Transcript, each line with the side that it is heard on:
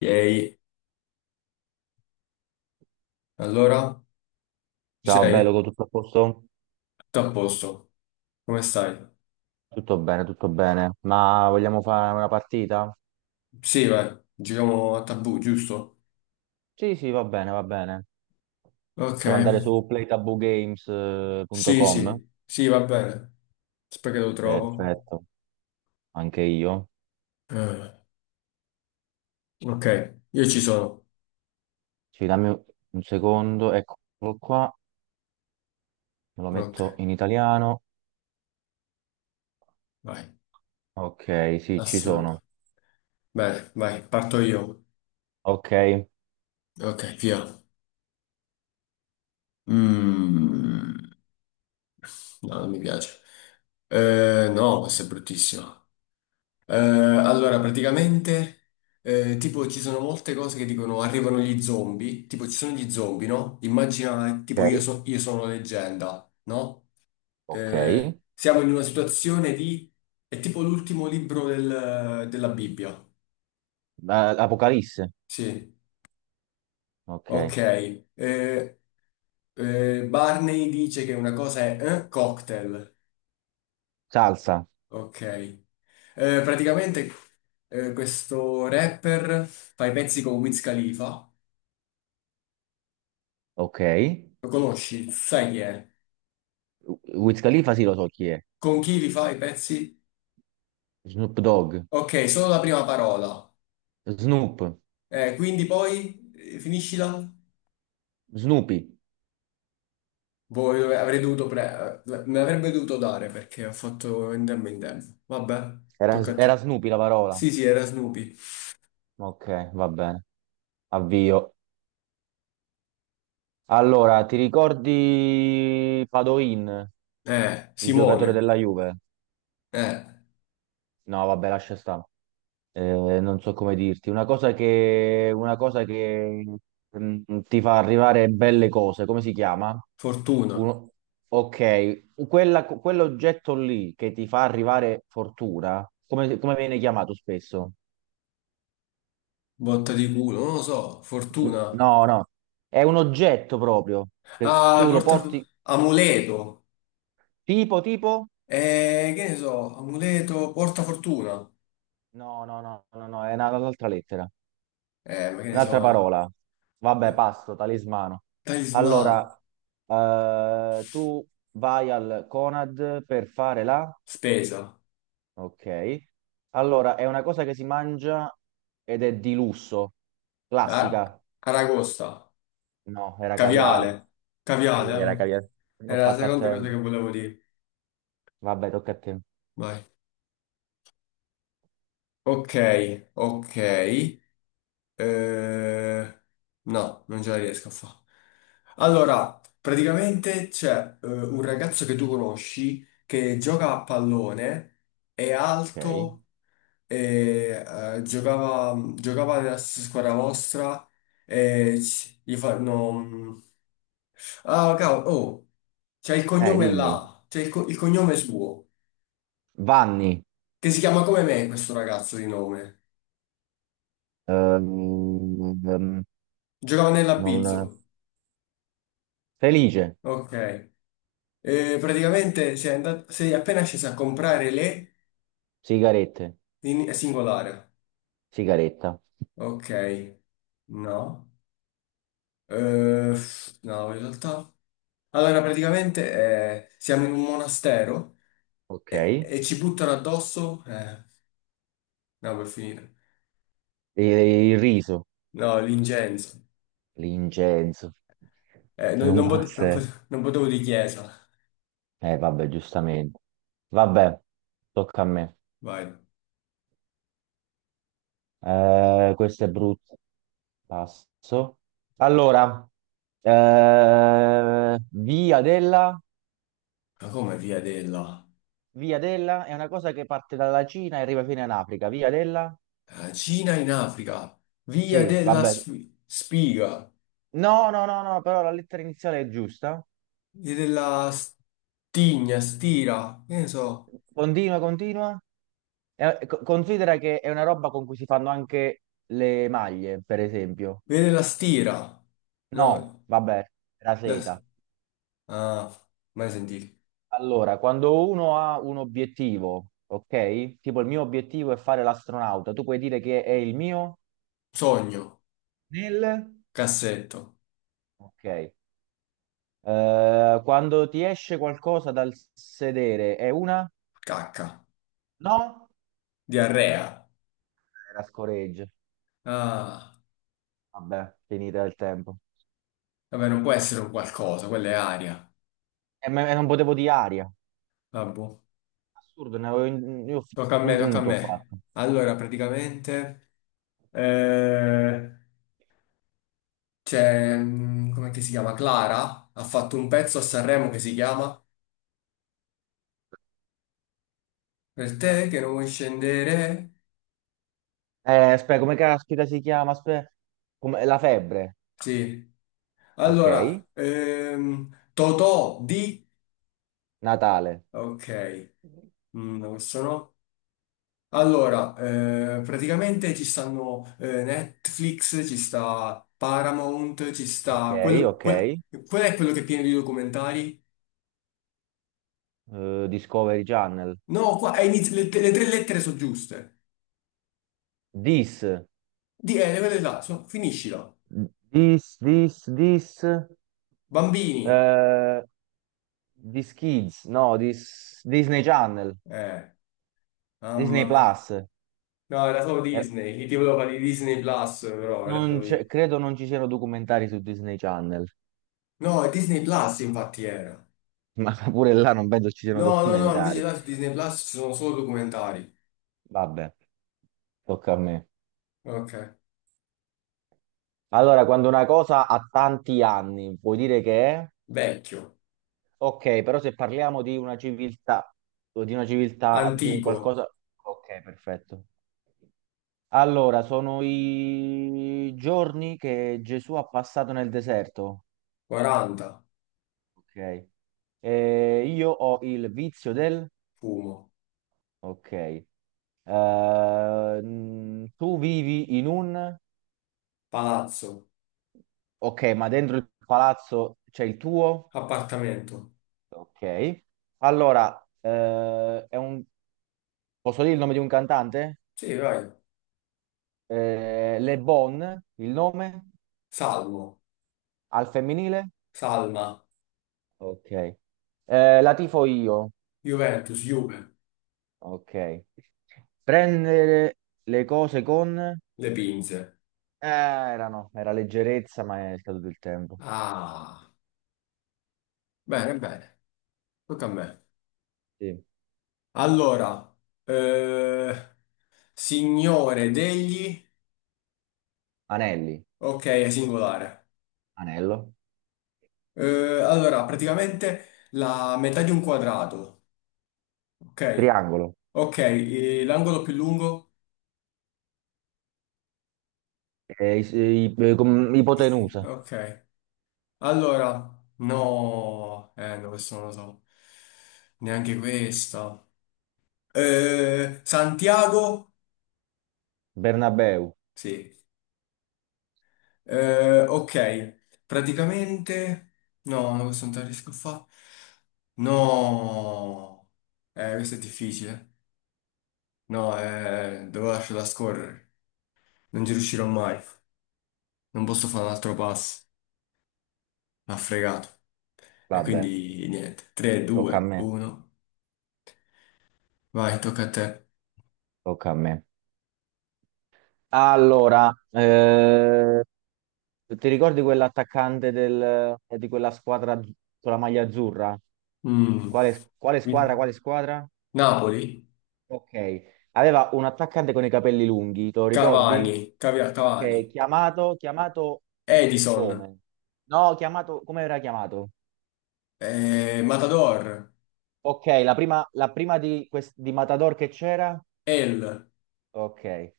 left: Ehi, allora, ci
right: Ciao, bello,
left: sei?
right: tutto a posto?
left: Tutto a posto? Come stai?
right: Tutto bene, tutto bene. Ma vogliamo fare una partita?
left: Sì, vai, giriamo a tabù, giusto?
right: Sì, sì, va bene, va bene.
left: Ok,
right: Possiamo andare su
left: sì,
right: playtaboogames.com.
left: sì, sì, va bene. Aspetta che lo trovo.
right: Perfetto, anche io.
left: Eh, ok, io ci sono.
right: Sì, dammi un secondo, eccolo qua. Me lo
left: Ok,
right: metto in italiano.
left: vai,
right: Ok, sì, ci
left: assurdo.
right: sono.
left: Bene, vai, parto io.
right: Ok,
left: Ok, via. Mm, no, non mi piace. No, questa è bruttissima. Allora, praticamente, tipo, ci sono molte cose che dicono arrivano gli zombie, tipo, ci sono gli zombie, no? Immagina, tipo, io,
right: ok,
left: io sono leggenda, no?
right: ok.
left: Siamo in una situazione di, è tipo l'ultimo libro della Bibbia.
right: Apocalisse.
left: Sì, ok.
right: Ok.
left: Eh, Barney dice che una cosa è cocktail.
right: Salsa.
left: Ok. Praticamente, questo rapper fa i pezzi con Wiz Khalifa.
right: Ok.
left: Lo conosci? Sai chi è?
right: Wiz Khalifa, sì, lo so chi è.
left: Con chi li fai i pezzi?
right: Snoop Dogg.
left: Ok, solo la prima parola.
right: Snoop.
left: Quindi poi finiscila?
right: Snoopy.
left: Avrei dovuto me l'avrebbe dovuto dare perché ho fatto in tempo. Vabbè,
right: Era,
left: tocca a
right: era
left: te.
right: Snoopy la parola.
left: Sì, sì, era Snoopy.
right: Ok, va bene. Avvio. Allora, ti ricordi Padoin, il giocatore
left: Simone.
right: della Juve?
left: Eh,
right: No, vabbè, lascia stare. Non so come dirti. Una cosa che mm, ti fa arrivare belle cose. Come si chiama?
left: Fortuna.
right: Uno- Ok, quella- quell'oggetto lì che ti fa arrivare fortuna, come, come viene chiamato spesso?
left: Botta di culo, non lo so. Fortuna.
right: No, no, è un oggetto proprio, che
left: Ah,
right: tu lo
left: porta.
right: porti.
left: Amuleto.
right: Tipo, tipo?
left: Che ne so, amuleto, porta fortuna.
right: No, no, no, no, no, è una- un'altra lettera,
left: Ma che ne
right: un'altra
left: so.
right: parola. Vabbè,
left: Eh,
right: passo, talismano. Allora,
left: talismano.
right: tu vai al Conad per fare la...
left: Spesa,
right: Ok. Allora, è una cosa che si mangia ed è di lusso.
left: a-
right: Classica.
left: aragosta,
right: No, era caviale.
left: caviale,
right: Sì,
left: caviale,
right: era
left: eh.
right: caviale. Non ho
left: Era la
right: fatto a
left: seconda cosa che
right: tempo.
left: volevo dire.
right: Vabbè, tocca a te.
left: Vai. Ok, ok, eh, no, non ce la riesco a fare. Allora, praticamente c'è un ragazzo che tu conosci che gioca a pallone, è
right: Ok.
left: alto, e, giocava nella stessa squadra vostra e gli fanno. Ah, cavolo, oh, c'è il cognome
right: Dimmi.
left: là, il cognome suo,
right: Vanni.
left: che si chiama come me questo ragazzo di nome.
right: Ehm, ehm,
left: Giocava
right: Non...
left: nell'Abizzo.
right: Felice.
left: Ok. Praticamente sei appena sceso a comprare le
right: Sigarette,
left: in singolare.
right: sigaretta,
left: Ok. No. No, in realtà. Allora, praticamente siamo in un monastero
right: ok.
left: e, e ci buttano addosso. No, per finire.
right: E il riso,
left: No, l'incenso.
right: l'incenso,
left: Non,
right: non
left: non
right: può
left: pot- non
right: essere.
left: pot- non potevo di chiesa.
right: Vabbè, giustamente. Vabbè, tocca a me.
left: Vai.
right: Questo è brutto. Passo. Allora, eh, via della,
left: Ma come via della?
right: via della è una cosa che parte dalla Cina e arriva fino in Africa. Via della?
left: La Cina in Africa? Via
right: Sì,
left: della
right: vabbè.
left: spiga?
right: No, no, no, no, però la lettera iniziale è giusta.
left: Via della stigna, stira? Che ne so?
right: Continua, continua. È- co- considera che è una roba con cui si fanno anche le maglie, per esempio.
left: Via della stira?
right: No,
left: No,
right: vabbè, la
left: la-
right: seta.
left: ah, mai sentito.
right: Allora, quando uno ha un obiettivo, ok? Tipo il mio obiettivo è fare l'astronauta, tu puoi dire che è il mio
left: Sogno,
right: nel...
left: cassetto,
right: Ok. Quando ti esce qualcosa dal sedere, è una?
left: cacca,
right: No?
left: diarrea.
right: Era scoreggia.
left: Ah,
right: Vabbè, finita il tempo.
left: vabbè, non può essere un qualcosa, quella è aria.
right: E, me- e non potevo di aria.
left: Vabbè,
right: Assurdo, ne avevo in- io f-
left: tocca a
right: un
left: me, tocca a
right: punto ho
left: me.
right: fatto.
left: Allora, praticamente, eh, c'è, com'è che si chiama? Clara ha fatto un pezzo a Sanremo che si chiama Per te che non vuoi scendere.
right: Aspetta, come caspita si chiama? Aspetta, come- la febbre,
left: Sì.
right: ok.
left: Allora, Totò di.
right: Natale,
left: Ok. No, questo no. Allora, praticamente ci stanno Netflix, ci sta Paramount, ci
right: ok,
left: sta.
right: ok.
left: Qual è quello che è pieno di documentari?
right: Discovery Channel.
left: No, qua è le tre lettere sono giuste.
right: This,
left: Le quelle là, finiscila.
right: this, this, this.
left: Bambini.
right: eh, This Kids, no, this, Disney Channel,
left: Eh.
right: Disney
left: Mamma mia.
right: Plus.
left: No, era solo
right: Eh,
left: Disney, gli ti volevo fare di Disney Plus, però era
right: non
left: solo.
right: c'è- credo non ci siano documentari su Disney Channel,
left: No, è Disney Plus infatti era.
right: ma pure là non penso ci siano
left: No, no, no, invece
right: documentari.
left: là su Disney Plus ci sono solo documentari.
right: Vabbè, tocca a me.
left: Ok.
right: Allora, quando una cosa ha tanti anni, vuoi dire che è?
left: Vecchio,
right: Ok, però se parliamo di una civiltà, o di una civiltà, di un
left: antico,
right: qualcosa... Ok, perfetto. Allora, sono i giorni che Gesù ha passato nel deserto.
left: 40,
right: Ok. Io ho il vizio del...
left: fumo,
right: Ok. Tu vivi in un...
left: palazzo,
right: Ok, ma dentro il palazzo c'è il tuo?
left: appartamento.
right: Ok. Allora, è un posso dire il nome di un cantante?
left: Sì, vai.
right: Le Bon, il nome?
left: Salmo,
right: Al femminile?
left: Salma,
right: Ok. La tifo io.
left: Juventus, Juve,
right: Ok. Prendere le cose con...
left: Le Pinze.
right: erano, era leggerezza, ma è scaduto il tempo.
left: Ah, bene, bene, tocca a me.
right: Sì.
left: Allora, eh, signore degli.
right: Anelli,
left: Ok, è singolare.
right: anello,
left: Allora, praticamente la metà di un quadrato, ok?
right: triangolo,
left: Ok, l'angolo più lungo,
right: com-
left: eh,
right: ipotenusa.
left: ok. Allora, no, no, questo non lo so, neanche questa. Santiago,
right: Bernabeu.
left: sì. Ok, praticamente, no, no, questo non te la riesco a fare. No, questo è difficile. No, devo lasciarla scorrere, non ci riuscirò mai. Non posso fare un altro passo. M'ha fregato. E
right: Vabbè,
left: quindi niente. 3,
right: tocca a
left: 2,
right: me,
left: 1. Vai, tocca a te.
right: tocca a me. Allora, ti ricordi quell'attaccante del- di quella squadra az- con la maglia azzurra?
left: Mm.
right: Quale, quale
left: Mi-
right: squadra? Quale squadra?
left: Napoli.
right: Ok. Aveva un attaccante con i capelli lunghi, te lo ricordi?
left: Cavani. Cavani.
right: Ok, chiamato, chiamato
left: Edison.
right: come? No, chiamato, come era chiamato?
left: Eh, Matador.
right: Ok, la prima di, quest- di Matador che c'era?
left: El.
right: Ok.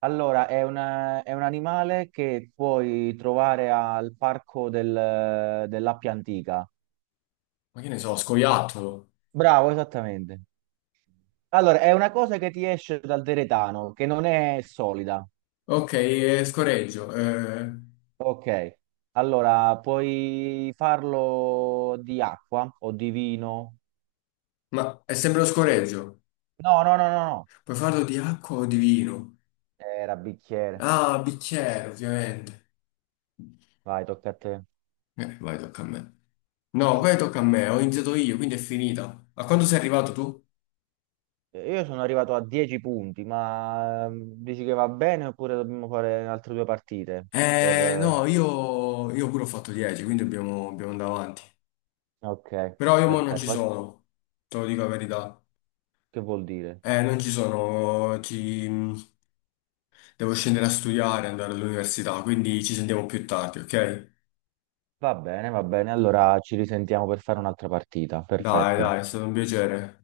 right: Allora, è una- è un animale che puoi trovare al parco del- dell'Appia Antica.
left: Ma che ne so, Scoiattolo.
right: Bravo, esattamente. Allora, è una cosa che ti esce dal deretano, che non è solida.
left: Ok, scoreggio.
right: Ok. Allora, puoi farlo di acqua o di vino?
left: Ma è sempre lo scoreggio.
right: No, no, no, no, no.
left: Puoi farlo di acqua o di vino?
right: Era bicchiere.
left: Ah, bicchiere, ovviamente.
right: Vai, tocca a te.
left: Vai, tocca a me. No, poi tocca a me. Ho iniziato io, quindi è finita. A quando sei arrivato tu?
right: Io sono arrivato a 10 punti, ma dici che va bene oppure dobbiamo fare altre due partite? Per...
left: No, io pure ho fatto 10, quindi dobbiamo andare avanti.
right: ok,
left: Però io mo non
right: perfetto.
left: ci
right: Ma
left: sono, te lo dico la verità.
right: che vuol dire?
left: Non ci sono, devo scendere a studiare, andare all'università, quindi ci sentiamo più tardi, ok?
right: Va bene, va bene. Allora ci risentiamo per fare un'altra partita.
left: Dai,
right: Perfetto.
left: dai, è stato un piacere.